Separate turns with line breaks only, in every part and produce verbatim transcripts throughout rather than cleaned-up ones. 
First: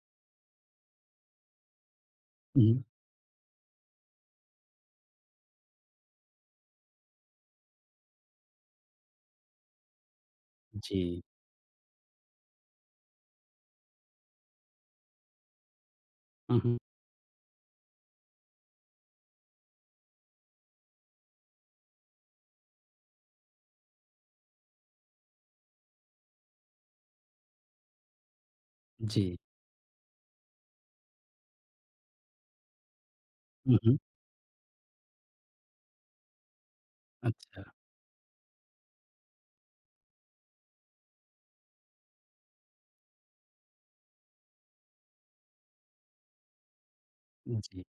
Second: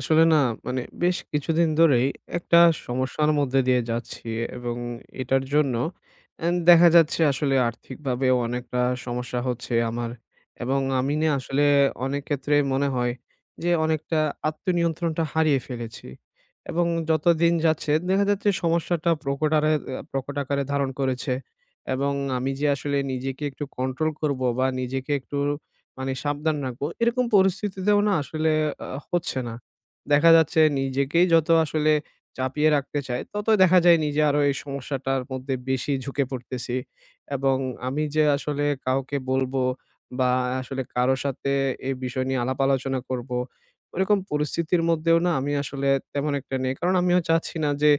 আসলে না, মানে বেশ কিছুদিন ধরেই একটা
হুম,
সমস্যার মধ্যে দিয়ে যাচ্ছি এবং এটার জন্য এন দেখা যাচ্ছে আসলে আর্থিকভাবে অনেকটা সমস্যা হচ্ছে আমার। এবং
জি।
আমি না আসলে অনেক ক্ষেত্রে মনে হয় যে অনেকটা আত্মনিয়ন্ত্রণটা হারিয়ে ফেলেছি।
উহু,
এবং যত দিন যাচ্ছে দেখা যাচ্ছে সমস্যাটা প্রকট আরে প্রকট আকারে ধারণ করেছে। এবং আমি যে আসলে নিজেকে একটু কন্ট্রোল করব বা নিজেকে একটু মানে সাবধান রাখবো, এরকম পরিস্থিতিতেও না আসলে আহ,
জি।
হচ্ছে না। দেখা যাচ্ছে নিজেকেই যত আসলে চাপিয়ে রাখতে চাই, তত দেখা
উহু,
যায় নিজে আরো এই সমস্যাটার মধ্যে বেশি ঝুঁকে পড়তেছি। এবং
আচ্ছা।
আমি যে আসলে কাউকে বলবো বা আসলে কারো সাথে এই বিষয় নিয়ে আলাপ আলোচনা করবো, ওরকম পরিস্থিতির মধ্যেও না আমি আসলে তেমন একটা নেই। কারণ আমিও চাচ্ছি না
জি।
যে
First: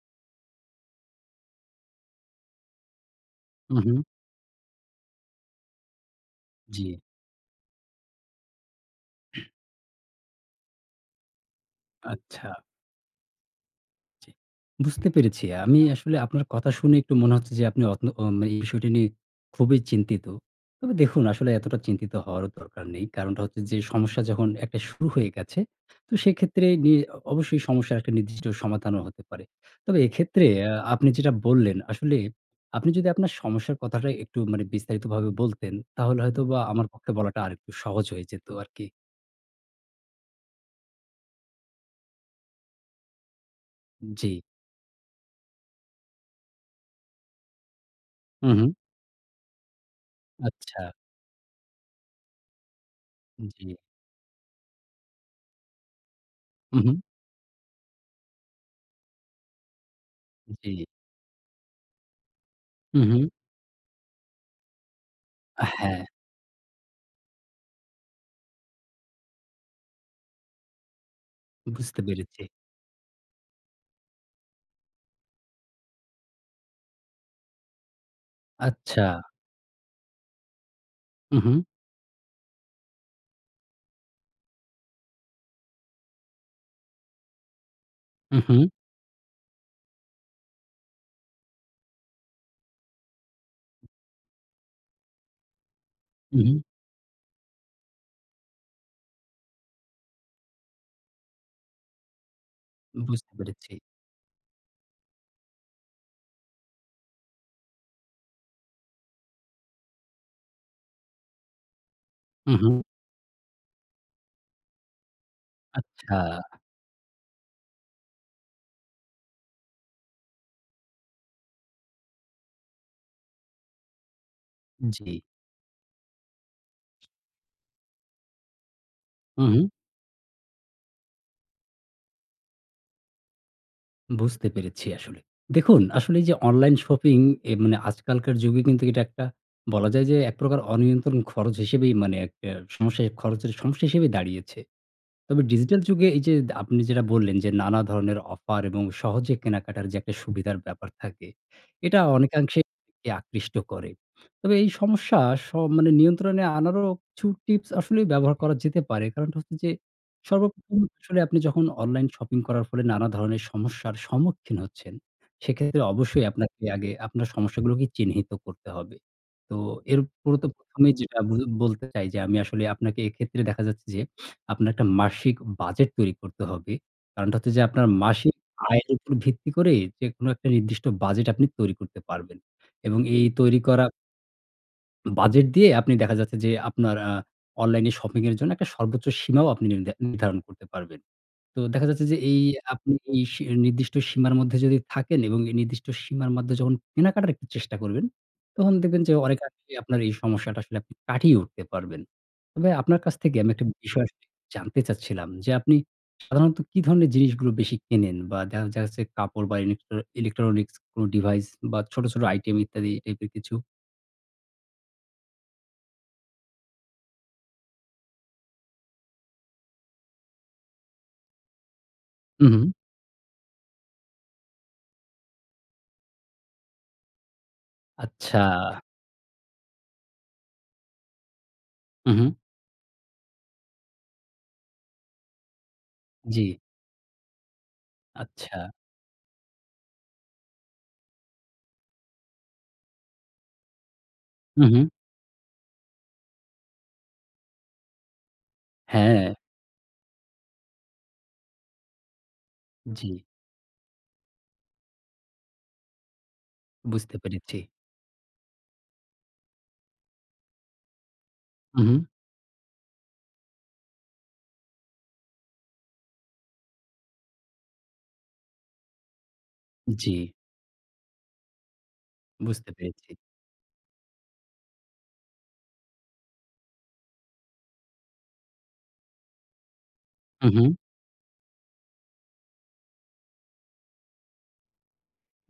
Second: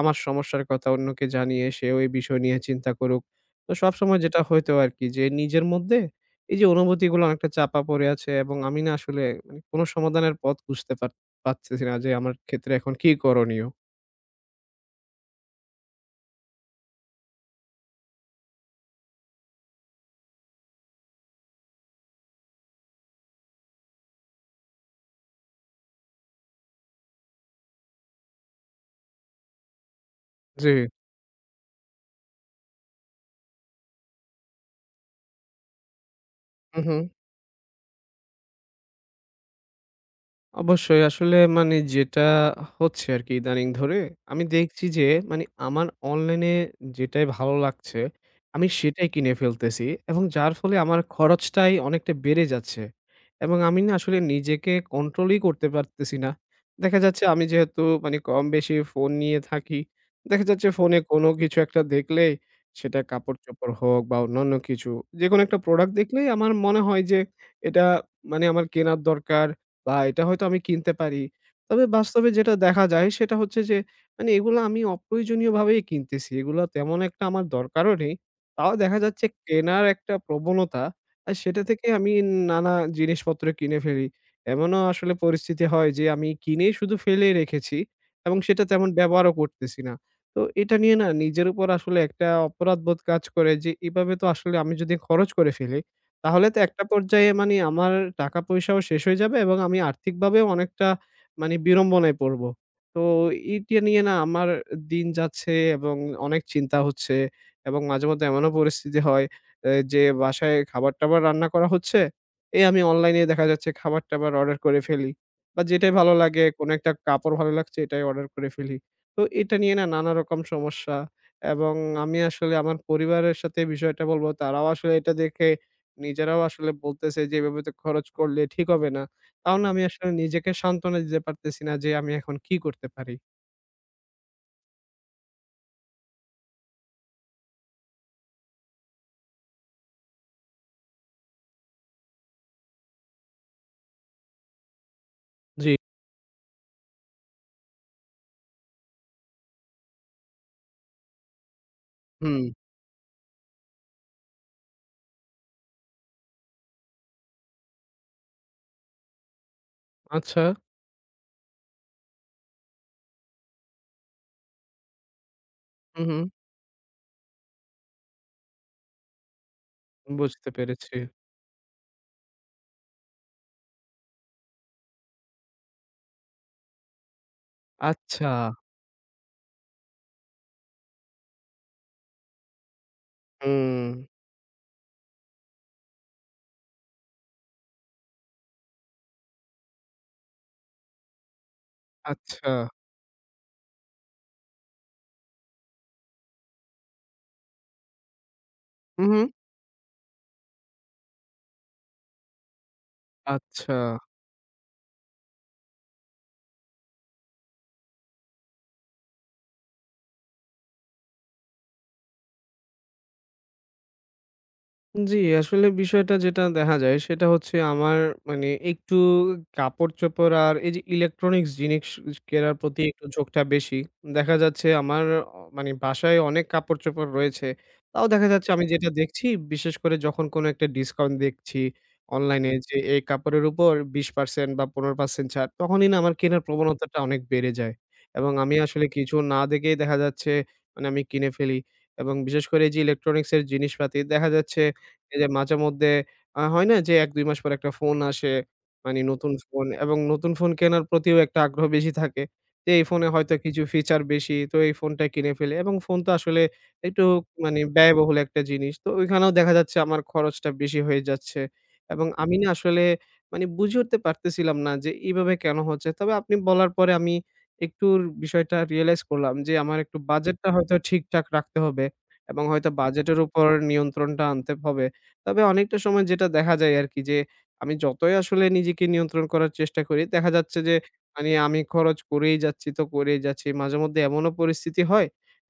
আমার সমস্যার কথা অন্যকে জানিয়ে সেও এই বিষয় নিয়ে চিন্তা করুক। তো
উহু,
সবসময় যেটা হইতো আরকি, যে নিজের মধ্যে এই যে
জি।
অনুভূতিগুলো অনেকটা চাপা পড়ে আছে, এবং আমি না আসলে মানে কোনো সমাধানের পথ খুঁজতে পারছি না। পারতেছি না যে আমার
আচ্ছা।
ক্ষেত্রে এখন কি করণীয়?
জি। বুঝতে পেরেছি। আমি আসলে আপনার কথা শুনে একটু মনে হচ্ছে যে আপনি অত অ মানে এই বিষয়টি নিয়ে খুবই চিন্তিত। তবে দেখুন আসলে এতটা চিন্তিত হওয়ারও দরকার নেই। কারণটা হচ্ছে যে সমস্যা যখন একটা শুরু হয়ে গেছে, তো সেক্ষেত্রে নি অবশ্যই সমস্যার একটা নির্দিষ্ট সমাধানও হতে পারে। তবে এক্ষেত্রে
জি।
আ আপনি যেটা বললেন আসলে আপনি যদি আপনার সমস্যার কথাটা একটু মানে বিস্তারিতভাবে বলতেন, তাহলে হয়তোবা
হু,
আমার
হু।
পক্ষে বলাটা আরেকটু সহজ হয়ে যেত আরকি।
অবশ্যই। আসলে মানে যেটা হচ্ছে আরকি ইদানিং ধরে,
জি।
আমি দেখছি যে মানে আমার অনলাইনে যেটাই ভালো লাগছে,
হু,
আমি
হু।
সেটাই কিনে ফেলতেছি এবং যার ফলে
আচ্ছা।
আমার খরচটাই অনেকটা বেড়ে যাচ্ছে। এবং
জি।
আমি না আসলে নিজেকে কন্ট্রোলই করতে পারতেছি না।
হু, হু।
দেখা যাচ্ছে আমি যেহেতু মানে কম বেশি ফোন নিয়ে থাকি, দেখা যাচ্ছে
জি।
ফোনে কোনো কিছু একটা দেখলেই, সেটা
হু, হু।
কাপড়-চোপড় হোক বা অন্যান্য কিছু, যেকোনো একটা প্রোডাক্ট
হ্যাঁ।
দেখলেই আমার মনে হয় যে এটা মানে আমার কেনার দরকার। বা এটা হয়তো আমি কিনতে পারি। তবে
বুঝতে
বাস্তবে
পেরেছি।
যেটা দেখা যায় সেটা হচ্ছে যে মানে এগুলো আমি অপ্রয়োজনীয়ভাবেই কিনতেছি। এগুলো তেমন একটা আমার দরকারও নেই। তাও দেখা
আচ্ছা।
যাচ্ছে কেনার একটা প্রবণতা, আর
হু, হু,
সেটা থেকে আমি নানা জিনিসপত্র কিনে ফেলি। এমনও আসলে পরিস্থিতি হয় যে আমি কিনে শুধু ফেলে রেখেছি
হু,
এবং
হু,
সেটা তেমন ব্যবহারও করতেছি না। তো এটা নিয়ে না নিজের উপর আসলে একটা অপরাধবোধ কাজ করে যে, এভাবে তো আসলে আমি যদি খরচ করে ফেলি,
হু,
তাহলে
হু।
তো একটা পর্যায়ে মানে আমার টাকা-পয়সাও শেষ হয়ে যাবে এবং আমি আর্থিকভাবেও অনেকটা মানে বিড়ম্বনায় পড়বো। তো
বুঝতে পেরেছি।
এটা নিয়ে না আমার দিন যাচ্ছে এবং অনেক চিন্তা হচ্ছে, এবং মাঝে মধ্যে এমনও পরিস্থিতি হয় এ যে বাসায় খাবার-টাবার রান্না করা হচ্ছে,
হু,
এই
হু।
আমি অনলাইনে দেখা যাচ্ছে খাবার-টাবার অর্ডার করে ফেলি। বা যেটাই ভালো
আচ্ছা।
লাগে, কোনো একটা কাপড় ভালো লাগছে এটাই অর্ডার করে ফেলি। তো এটা নিয়ে না নানা রকম সমস্যা, এবং আমি আসলে আমার পরিবারের সাথে বিষয়টা বলবো। তারাও আসলে এটা
জি।
দেখে নিজেরাও আসলে বলতেছে যে, "এভাবে তো খরচ করলে ঠিক হবে না।"
হু,
তাও
হু।
না আমি আসলে নিজেকে সান্ত্বনা দিতে পারতেছি না যে, আমি এখন কি করতে পারি?
বুঝতে পেরেছি আসলে। দেখুন আসলে এই যে অনলাইন শপিং এ মানে আজকালকার যুগে কিন্তু এটা একটা বলা যায় যে এক প্রকার অনিয়ন্ত্রণ খরচ হিসেবেই মানে একটা সমস্যা খরচের সমস্যা হিসেবেই দাঁড়িয়েছে। তবে
জি।
ডিজিটাল যুগে এই যে আপনি যেটা বললেন যে নানা ধরনের অফার এবং সহজে কেনাকাটার যে একটা সুবিধার ব্যাপার থাকে, এটা
হুম।
অনেকাংশে আকৃষ্ট করে। তবে এই সমস্যা স মানে নিয়ন্ত্রণে আনারও কিছু টিপস আসলেই ব্যবহার করা যেতে পারে। কারণটা হচ্ছে যে
আচ্ছা।
সর্বপ্রথম আসলে আপনি যখন অনলাইন শপিং করার ফলে নানা ধরনের সমস্যার সম্মুখীন হচ্ছেন, সেক্ষেত্রে
হু, হুম।
অবশ্যই আপনাকে আগে আপনার সমস্যাগুলোকে চিহ্নিত করতে হবে। তো এর উপর তো
বুঝতে
প্রথম এই
পেরেছি।
যেটা বল বলতে চাই যে আমি আসলে আপনাকে এক্ষেত্রে দেখা যাচ্ছে যে আপনার একটা মাসিক বাজেট তৈরি করতে হবে। কারণটা হচ্ছে যে আপনার
আচ্ছা।
মাসিক আয়ের উপর ভিত্তি করে যেকোনো একটা নির্দিষ্ট বাজেট আপনি তৈরি করতে পারবেন। এবং এই তৈরি
হুম।
করা বাজেট দিয়ে আপনি দেখা যাচ্ছে যে আপনার আ অনলাইনে শপিং এর জন্য একটা সর্বোচ্চ সীমাও আপনি নির্ধা নির্ধারণ করতে পারবেন। তো দেখা যাচ্ছে যে এই
আচ্ছা।
আপনি এই সি নির্দিষ্ট সীমার মধ্যে যদি থাকেন এবং এই নির্দিষ্ট সীমার মধ্যে যখন কেনাকাটার একটু চেষ্টা করবেন, তখন
হু,
দেখবেন যে
হু।
অনেকাংশেই আপনার এই সমস্যাটা আসলে আপনি কাটিয়ে উঠতে পারবেন। তবে আপনার কাছ থেকে আমি একটা
আচ্ছা।
বিষয় আসলে জানতে চাচ্ছিলাম যে আপনি সাধারণত কি ধরনের জিনিসগুলো বেশি কেনেন? বা দেখা যাচ্ছে কাপড় বা ইলেকট্র ইলেকট্রনিক্স কোনো ডিভাইস বা ছোট, ছোট আইটেম ইত্যাদি এই টাইপের কিছু?
জি, আসলে বিষয়টা যেটা দেখা যায় সেটা হচ্ছে আমার মানে একটু কাপড়-চোপড় আর এই যে ইলেকট্রনিক্স জিনিস
হু,
কেনার
হু।
প্রতি একটু ঝোঁকটা বেশি। দেখা যাচ্ছে আমার অ মানে বাসায় অনেক কাপড়-চোপড় রয়েছে। তাও দেখা
আচ্ছা।
যাচ্ছে আমি যেটা দেখছি, বিশেষ করে যখন কোনো একটা ডিসকাউন্ট দেখছি
হু, হু।
অনলাইনে, যে এই কাপড়ের উপর বিশ পার্সেন্ট বা পনেরো পার্সেন্ট ছাড়, তখনই না আমার কেনার
জি।
প্রবণতাটা অনেক বেড়ে যায়। এবং আমি
আচ্ছা।
আসলে কিছু না দেখেই দেখা যাচ্ছে মানে আমি কিনে ফেলি। এবং বিশেষ করে এই যে ইলেকট্রনিক্স এর জিনিসপাতি দেখা যাচ্ছে,
হু, হু।
এই যে মাঝেমধ্যে আ হয় না যে এক দুই মাস পর একটা ফোন আসে, মানে
হ্যাঁ,
নতুন ফোন, এবং নতুন ফোন কেনার প্রতিও একটা আগ্রহ বেশি থাকে। যে এই ফোনে
জি।
হয়তো কিছু ফিচার বেশি, তো এই ফোনটা কিনে ফেলি। এবং ফোন তো আসলে একটু
বুঝতে পেরেছি।
মানে ব্যয়বহুল একটা জিনিস। তো ওইখানেও দেখা যাচ্ছে আমার খরচটা বেশি হয়ে যাচ্ছে,
হু, হু।
এবং আমি না আসলে মানে বুঝে উঠতে পারতেছিলাম না যে এভাবে কেন হচ্ছে। তবে আপনি বলার পরে আমি একটুর বিষয়টা রিয়ালাইজ করলাম যে আমার একটু
জি,
বাজেটটা হয়তো ঠিকঠাক রাখতে হবে এবং হয়তো
বুঝতে পেরেছি।
বাজেটের উপর নিয়ন্ত্রণটা আনতে হবে। তবে অনেকটা সময় যেটা দেখা যায় আরকি যে, আমি যতই আসলে নিজেকে নিয়ন্ত্রণ করার চেষ্টা করি, দেখা
হু,
যাচ্ছে
হু।
যে মানে আমি খরচ করেই যাচ্ছি তো করেই যাচ্ছি। মাঝেমধ্যে এমনও পরিস্থিতি হয়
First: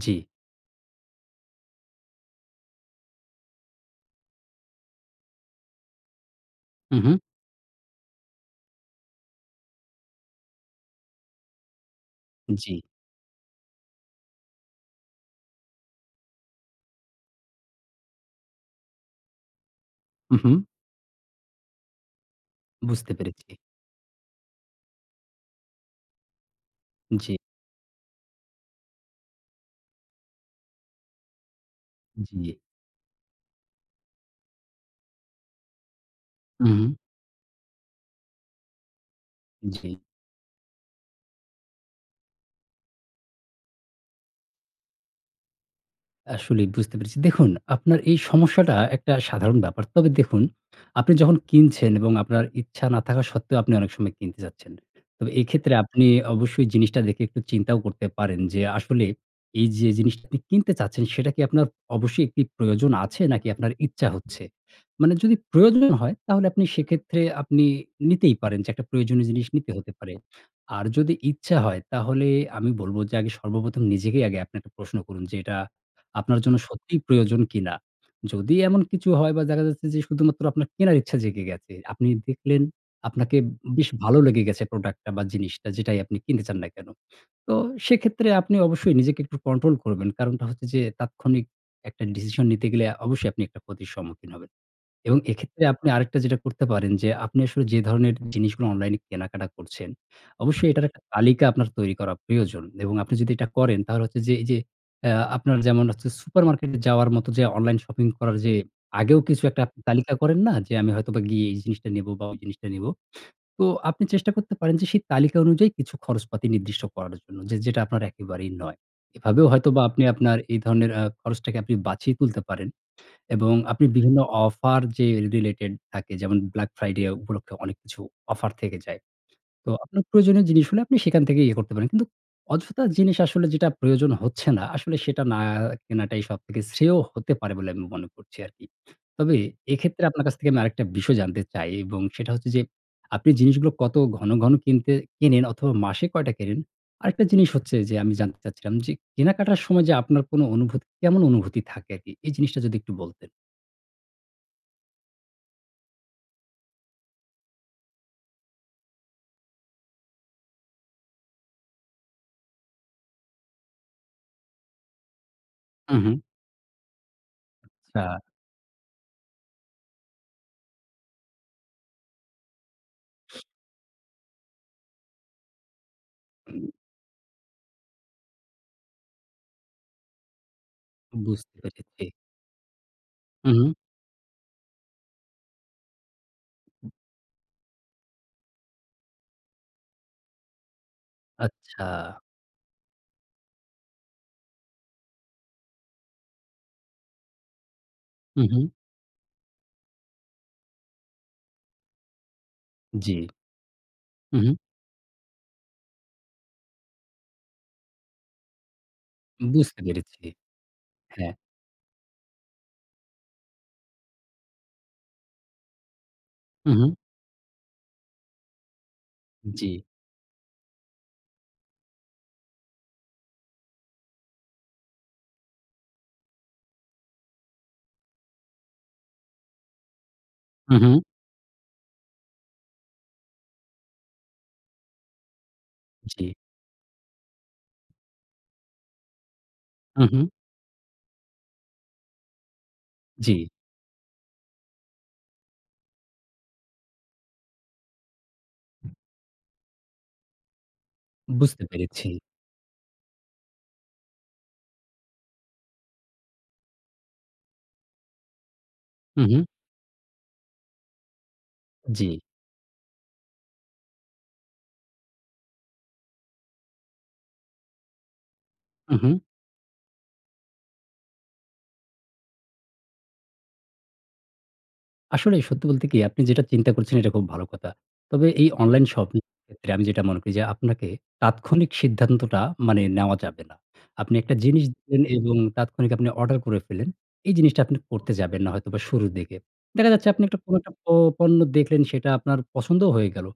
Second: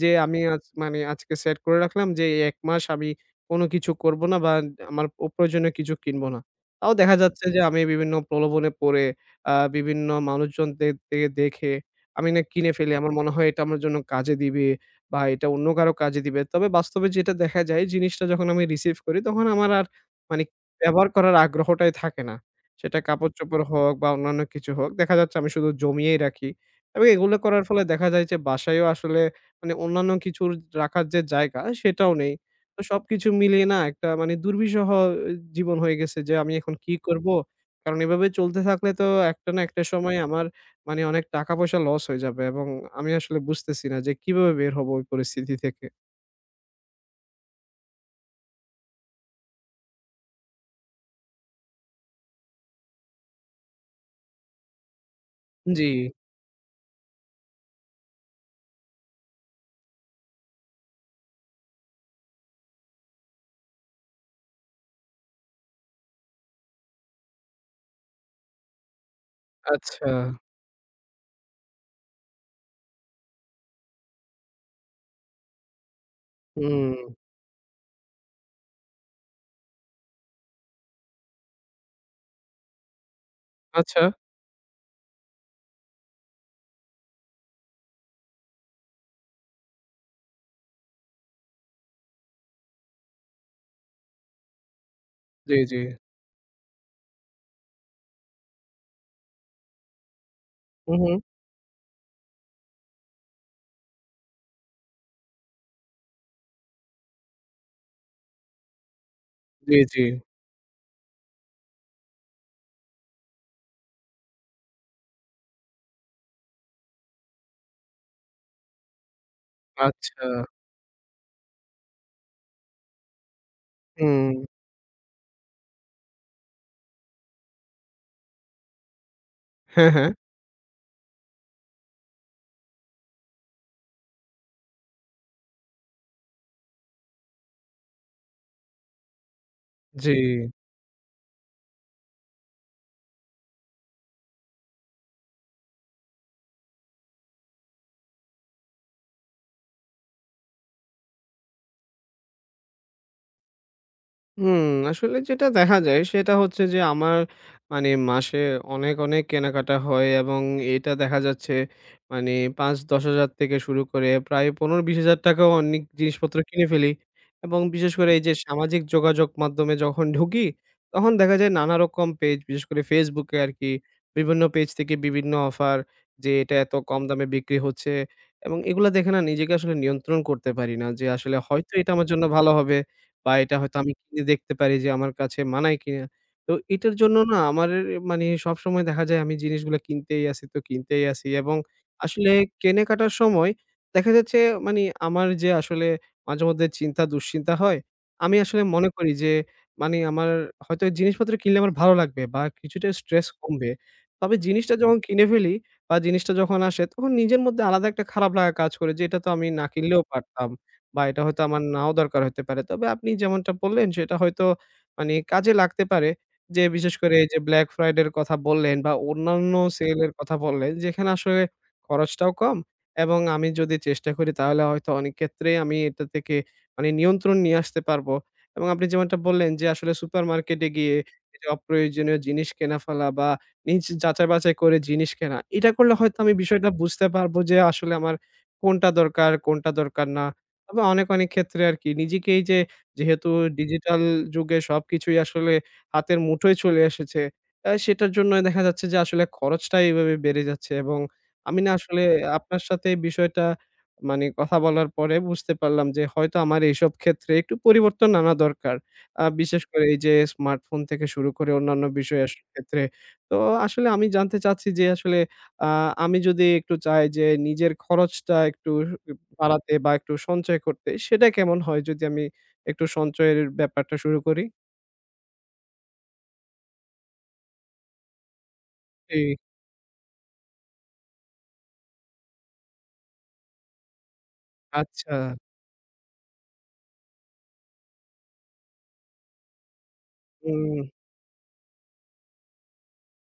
যে,
জি।
আমি আজ মানে আজকে সেট করে রাখলাম যে, এই এক মাস আমি কোনো কিছু করব না বা আমার অপ্রয়োজনীয় কিছু কিনব না। তাও
হু, হু।
দেখা যাচ্ছে যে আমি বিভিন্ন প্রলোভনে পড়ে আ বিভিন্ন মানুষজনদের থেকে দেখে আমি না কিনে
জি।
ফেলি। আমার মনে হয় এটা আমার জন্য কাজে দিবে। বা এটা অন্য কারো কাজে দিবে। তবে বাস্তবে যেটা দেখা যায়, জিনিসটা যখন আমি রিসিভ করি তখন আমার আর
হু,
মানে
হু।
ব্যবহার করার আগ্রহটাই থাকে না। সেটা
বুঝতে পেরেছি।
কাপড়-চোপড় হোক বা অন্যান্য কিছু হোক, দেখা যাচ্ছে আমি শুধু জমিয়েই রাখি। এবং
জি,
এগুলো করার ফলে দেখা যায় যে বাসায়ও আসলে মানে অন্যান্য কিছুর রাখার যে জায়গা সেটাও নেই।
জি।
তো সবকিছু মিলিয়ে না একটা মানে দুর্বিষহ জীবন হয়ে গেছে যে আমি
হু,
এখন
হু।
কি করব? কারণ এভাবে চলতে থাকলে তো একটা না একটা
জি।
সময় আমার মানে অনেক টাকা-পয়সা লস হয়ে যাবে, এবং আমি আসলে বুঝতেছি না যে কিভাবে বের হব ওই পরিস্থিতি থেকে।
আসলেই বুঝতে পেরেছি। দেখুন, আপনার এই সমস্যাটা একটা সাধারণ ব্যাপার। তবে দেখুন, আপনি যখন কিনছেন এবং আপনার ইচ্ছা না থাকা সত্ত্বেও আপনি অনেক সময় কিনতে যাচ্ছেন। তবে এক্ষেত্রে
জি,
আপনি অবশ্যই জিনিসটা দেখে একটু চিন্তাও করতে পারেন যে, আসলে এই যে জিনিসটা আপনি কিনতে চাচ্ছেন, সেটা কি আপনার অবশ্যই একটি প্রয়োজন আছে নাকি আপনার ইচ্ছা হচ্ছে? মানে যদি প্রয়োজন হয়, তাহলে আপনি সেক্ষেত্রে আপনি নিতেই পারেন যে একটা প্রয়োজনীয় জিনিস নিতে হতে পারে।
আচ্ছা।
আর যদি ইচ্ছা হয়, তাহলে আমি বলব যে আগে সর্বপ্রথম নিজেকেই আগে আপনি একটা প্রশ্ন করুন যে, "এটা আপনার জন্য
হুম,
সত্যিই প্রয়োজন কিনা?" যদি এমন কিছু হয় বা দেখা যাচ্ছে যে শুধুমাত্র আপনার কেনার ইচ্ছা জেগে গেছে, আপনি দেখলেন আপনাকে বেশ
আচ্ছা।
ভালো লেগে গেছে প্রোডাক্টটা বা জিনিসটা যেটাই আপনি কিনতে চান না কেন। তো সেক্ষেত্রে আপনি অবশ্যই নিজেকে একটু কন্ট্রোল করবেন। কারণটা হচ্ছে যে তাৎক্ষণিক একটা ডিসিশন নিতে গেলে অবশ্যই আপনি একটা ক্ষতির সম্মুখীন হবেন। এবং
জি,
এক্ষেত্রে
জি।
আপনি আরেকটা যেটা করতে পারেন যে, আপনি আসলে যে ধরনের জিনিসগুলো অনলাইনে কেনাকাটা করছেন, অবশ্যই এটার
হু,
একটা
হু।
তালিকা আপনার তৈরি করা প্রয়োজন। এবং আপনি যদি এটা করেন তাহলে হচ্ছে যে এই যে অ্যা আপনার যেমন হচ্ছে সুপারমার্কেটে যাওয়ার মতো যে অনলাইন শপিং করার যে আগেও কিছু একটা
জি,
আপনি
জি।
তালিকা করেন না? যে আমি হয়তোবা গিয়ে এই জিনিসটা নেবো বা ওই জিনিসটা নেবো। তো আপনি চেষ্টা করতে পারেন যে সেই তালিকা অনুযায়ী কিছু খরচপাতি নির্দিষ্ট করার জন্য। যে যেটা আপনার একেবারেই নয়। এভাবেও হয়তোবা আপনি
আচ্ছা।
আপনার এই ধরনের আ খরচটাকে আপনি বাঁচিয়ে তুলতে পারেন। এবং আপনি বিভিন্ন
হুম।
অফার যে রিলেটেড থাকে যেমন ব্ল্যাক ফ্রাইডে উপলক্ষে অনেক কিছু অফার থেকে যায়। তো
হ্যাঁ,
আপনার
হ্যাঁ।
প্রয়োজনীয় জিনিস হলে আপনি সেখান থেকে ইয়ে করতে পারেন। কিন্তু অযথা জিনিস আসলে যেটা প্রয়োজন হচ্ছে না, আসলে সেটা না কেনাটাই সবথেকে শ্রেয় হতে পারে বলে আমি মনে করছি আরকি। তবে এক্ষেত্রে
জি।
আপনার কাছ থেকে আমি আরেকটা বিষয় জানতে চাই এবং সেটা হচ্ছে যে আপনি জিনিসগুলো কত ঘন, ঘন কিনতে কেনেন অথবা মাসে কয়টা কেনেন? আরেকটা জিনিস হচ্ছে যে আমি জানতে চাচ্ছিলাম যে কেনাকাটার সময় যে আপনার কোনো অনুভূতি কেমন অনুভূতি থাকে আরকি? এই জিনিসটা যদি একটু বলতেন।
হুম, আসলে যেটা দেখা যায় সেটা হচ্ছে যে আমার মানে মাসে অনেক, অনেক কেনাকাটা হয় এবং এটা দেখা যাচ্ছে মানে পাঁচ দশ হাজার থেকে শুরু করে প্রায় পনেরো বিশ হাজার অনেক
হু, হু।
জিনিসপত্র কিনে ফেলি। এবং বিশেষ
আচ্ছা।
করে এই যে সামাজিক যোগাযোগ মাধ্যমে যখন ঢুকি, তখন দেখা যায় নানা রকম পেজ, বিশেষ করে Facebook এ আরকি, বিভিন্ন পেজ থেকে বিভিন্ন অফার যে এটা
উম
এত কম দামে বিক্রি হচ্ছে, এবং এগুলা দেখে না নিজেকে আসলে নিয়ন্ত্রণ করতে পারি না যে আসলে
বুঝতে
হয়তো এটা
পেরেছি।
আমার জন্য ভালো হবে। বা
হু,
এটা
হু।
হয়তো আমি কিনে দেখতে পারি যে আমার কাছে মানায় কিনা। তো এটার জন্য না আমার মানে সবসময় দেখা যায় আমি জিনিসগুলা কিনতেই আছি তো কিনতেই আছি, এবং
আচ্ছা।
আসলে কেনাকাটার সময় দেখা যাচ্ছে মানে আমার যে আসলে মাঝেমধ্যে চিন্তা দুশ্চিন্তা হয়, আমি
হু, হু।
আসলে মনে করি যে মানে আমার হয়তো জিনিসপত্র কিনলে আমার ভালো লাগবে বা কিছুটা
জি।
স্ট্রেস কমবে। তবে
হু, হু।
জিনিসটা যখন কিনে ফেলি বা জিনিসটা যখন আসে, তখন নিজের মধ্যে আলাদা একটা খারাপ লাগা কাজ করে যে এটা তো আমি না
বুঝতে
কিনলেও
পেরেছি।
পারতাম। বা এটা
হ্যাঁ।
হয়তো আমার নাও দরকার হতে পারে। তবে আপনি যেমনটা বললেন সেটা হয়তো মানে কাজে লাগতে পারে। যে
হু, হু।
বিশেষ করে এই যে Black Friday এর কথা বললেন বা অন্যান্য
জি।
সেল এর কথা বললেন, যেখানে আসলে খরচটাও কম, এবং আমি যদি চেষ্টা করি তাহলে হয়তো অনেক ক্ষেত্রেই আমি এটা থেকে মানে নিয়ন্ত্রণ নিয়ে আসতে পারবো। এবং আপনি যেমনটা বললেন যে আসলে সুপারমার্কেটে
হু, হু।
গিয়ে এই যে অপ্রয়োজনীয় জিনিস কেনা ফেলা বা নিজ যাচাই-বাছাই করে জিনিস কেনা। এটা করলে হয়তো
জি।
আমি বিষয়টা বুঝতে পারবো যে আসলে আমার কোনটা দরকার, কোনটা
হু,
দরকার
হু।
না। তবে অনেক, অনেক ক্ষেত্রে আরকি নিজেকে এই যে যেহেতু
জি।
ডিজিটাল যুগে সবকিছুই আসলে হাতের মুঠোয় চলে এসেছে, আ সেটার জন্যই দেখা যাচ্ছে যে আসলে খরচটা এভাবে বেড়ে যাচ্ছে, এবং আমি
বুঝতে
না আসলে
পেরেছি।
আপনার সাথে এই বিষয়টা মানে কথা বলার পরে বুঝতে পারলাম যে হয়তো আমার এইসব ক্ষেত্রে একটু পরিবর্তন আনা দরকার।
হু,
আ
হু।
বিশেষ করে এই যে স্মার্টফোন থেকে শুরু করে অন্যান্য
জি।
বিষয়ের ক্ষেত্রে। তো আসলে আমি জানতে চাচ্ছি যে আসলে আ আমি যদি একটু চাই যে নিজের খরচটা একটু
হু, হু।
বাড়াতে বা একটু সঞ্চয় করতে, সেটা কেমন হয় যদি আমি একটু সঞ্চয়ের ব্যাপারটা শুরু করি?
আসলেই সত্যি বলতে কি আপনি যেটা চিন্তা করছেন এটা খুব ভালো কথা। তবে এই অনলাইন
জি,
শপিং ক্ষেত্রে আমি যেটা মনে করি যে আপনাকে তাৎক্ষণিক সিদ্ধান্তটা মানে নেওয়া যাবে না। আপনি একটা জিনিস দিলেন
আচ্ছা।
এবং তাৎক্ষণিক আপনি অর্ডার করে ফেলেন। এই জিনিসটা আপনি করতে যাবেন না হয়তোবা শুরুর দিকে। দেখা যাচ্ছে আপনি একটা কোনো
হুম,
একটা প পণ্য দেখলেন সেটা আপনার পছন্দও হয়ে গেল।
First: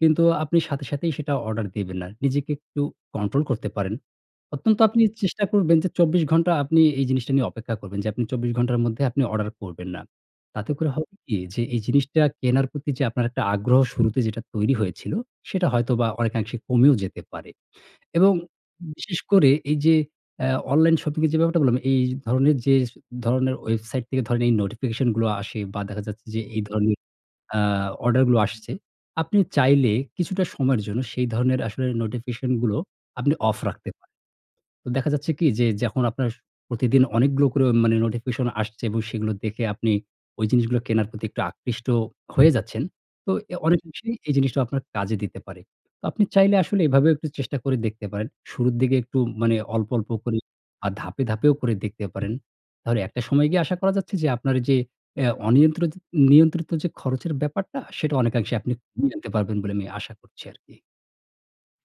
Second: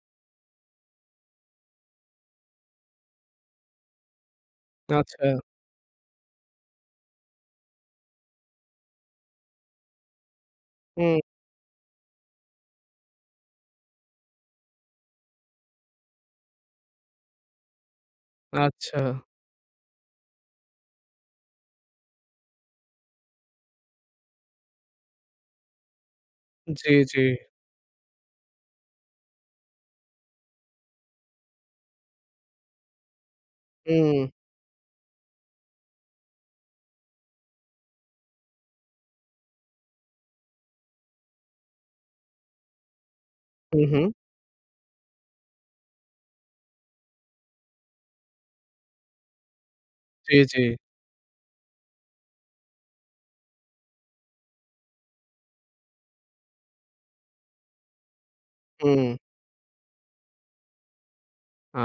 কিন্তু আপনি সাথে, সাথেই সেটা অর্ডার দিবেন না। নিজেকে একটু কন্ট্রোল করতে পারেন। অত্যন্ত আপনি
আচ্ছা।
চেষ্টা করবেন যে চব্বিশ ঘন্টা আপনি এই জিনিসটা নিয়ে অপেক্ষা করবেন যে আপনি চব্বিশ ঘন্টার মধ্যে আপনি অর্ডার করবেন না। তাতে করে হবে
হুম,
কি যে এই জিনিসটা কেনার প্রতি যে আপনার একটা আগ্রহ শুরুতে যেটা তৈরি হয়েছিল সেটা হয়তোবা অনেকাংশে কমেও যেতে পারে। এবং
আচ্ছা।
বিশেষ করে এই যে অ্যা অনলাইন শপিং এর যে ব্যাপারটা বললাম এই ধরনের যে ধরনের ওয়েবসাইট থেকে ধরেন এই নোটিফিকেশন গুলো আসে বা দেখা যাচ্ছে যে এই
জি,
ধরনের
জি।
আ অর্ডার গুলো আসছে। আপনি চাইলে কিছুটা সময়ের জন্য সেই ধরনের আসলে নোটিফিকেশন গুলো আপনি অফ রাখতে পারেন।
হুম,
তো দেখা যাচ্ছে কি যে যখন আপনার প্রতিদিন অনেকগুলো করে মানে নোটিফিকেশন আসছে এবং সেগুলো দেখে আপনি ওই জিনিসগুলো কেনার প্রতি একটু আকৃষ্ট হয়ে যাচ্ছেন। তো এ
হু, হু।
অনেকাংশেই এই জিনিসটা আপনার কাজে দিতে পারে। তো আপনি চাইলে আসলে এভাবেও একটু চেষ্টা করে দেখতে পারেন। শুরুর দিকে একটু মানে অল্প, অল্প
জি,
করে
জি।
আর ধাপে, ধাপেও করে দেখতে পারেন। তাহলে একটা সময় গিয়ে আশা করা যাচ্ছে যে আপনার যে অ্যা অনিয়ন্ত্রিত নিয়ন্ত্রিত যে খরচের ব্যাপারটা সেটা অনেকাংশে আপনি
হুম।
কমিয়ে আনতে পারবেন বলে আমি আশা করছি আরকি।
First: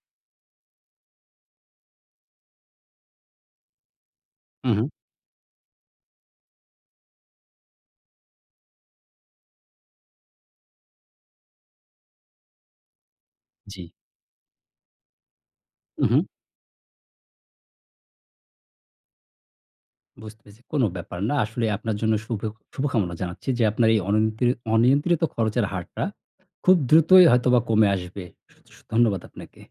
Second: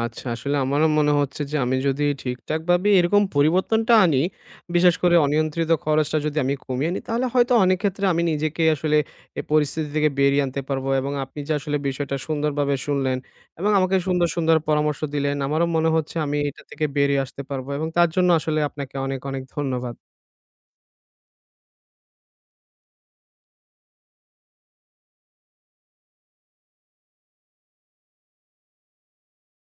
আচ্ছা, আসলে আমারও মনে হচ্ছে যে আমি যদি ঠিকঠাকভাবে এরকম পরিবর্তনটা আনি,
হু, হু।
বিশেষ করে অনিয়ন্ত্রিত খরচটা যদি আমি কমিয়ে আনি, তাহলে হয়তো অনেক ক্ষেত্রে আমি নিজেকে আসলে এই পরিস্থিতি থেকে বেরিয়ে আনতে পারবো, এবং আপনি যে আসলে বিষয়টা সুন্দরভাবে শুনলেন এবং
জি।
আমাকে সুন্দর, সুন্দর পরামর্শ দিলেন, আমারও মনে
হু,
হচ্ছে
হু।
আমি এটা থেকে বেরিয়ে আসতে পারবো, এবং তার জন্য আসলে আপনাকে অনেক, অনেক ধন্যবাদ।
বুঝতে পেরেছি। কোনো ব্যাপার না। আসলে আপনার জন্য শুভ শুভকামনা জানাচ্ছি যে আপনার এই অনিয়ন্ত্রি অনিয়ন্ত্রিত খরচের হারটা খুব দ্রুতই হয়তোবা কমে আসবে। ধন্যবাদ আপনাকে।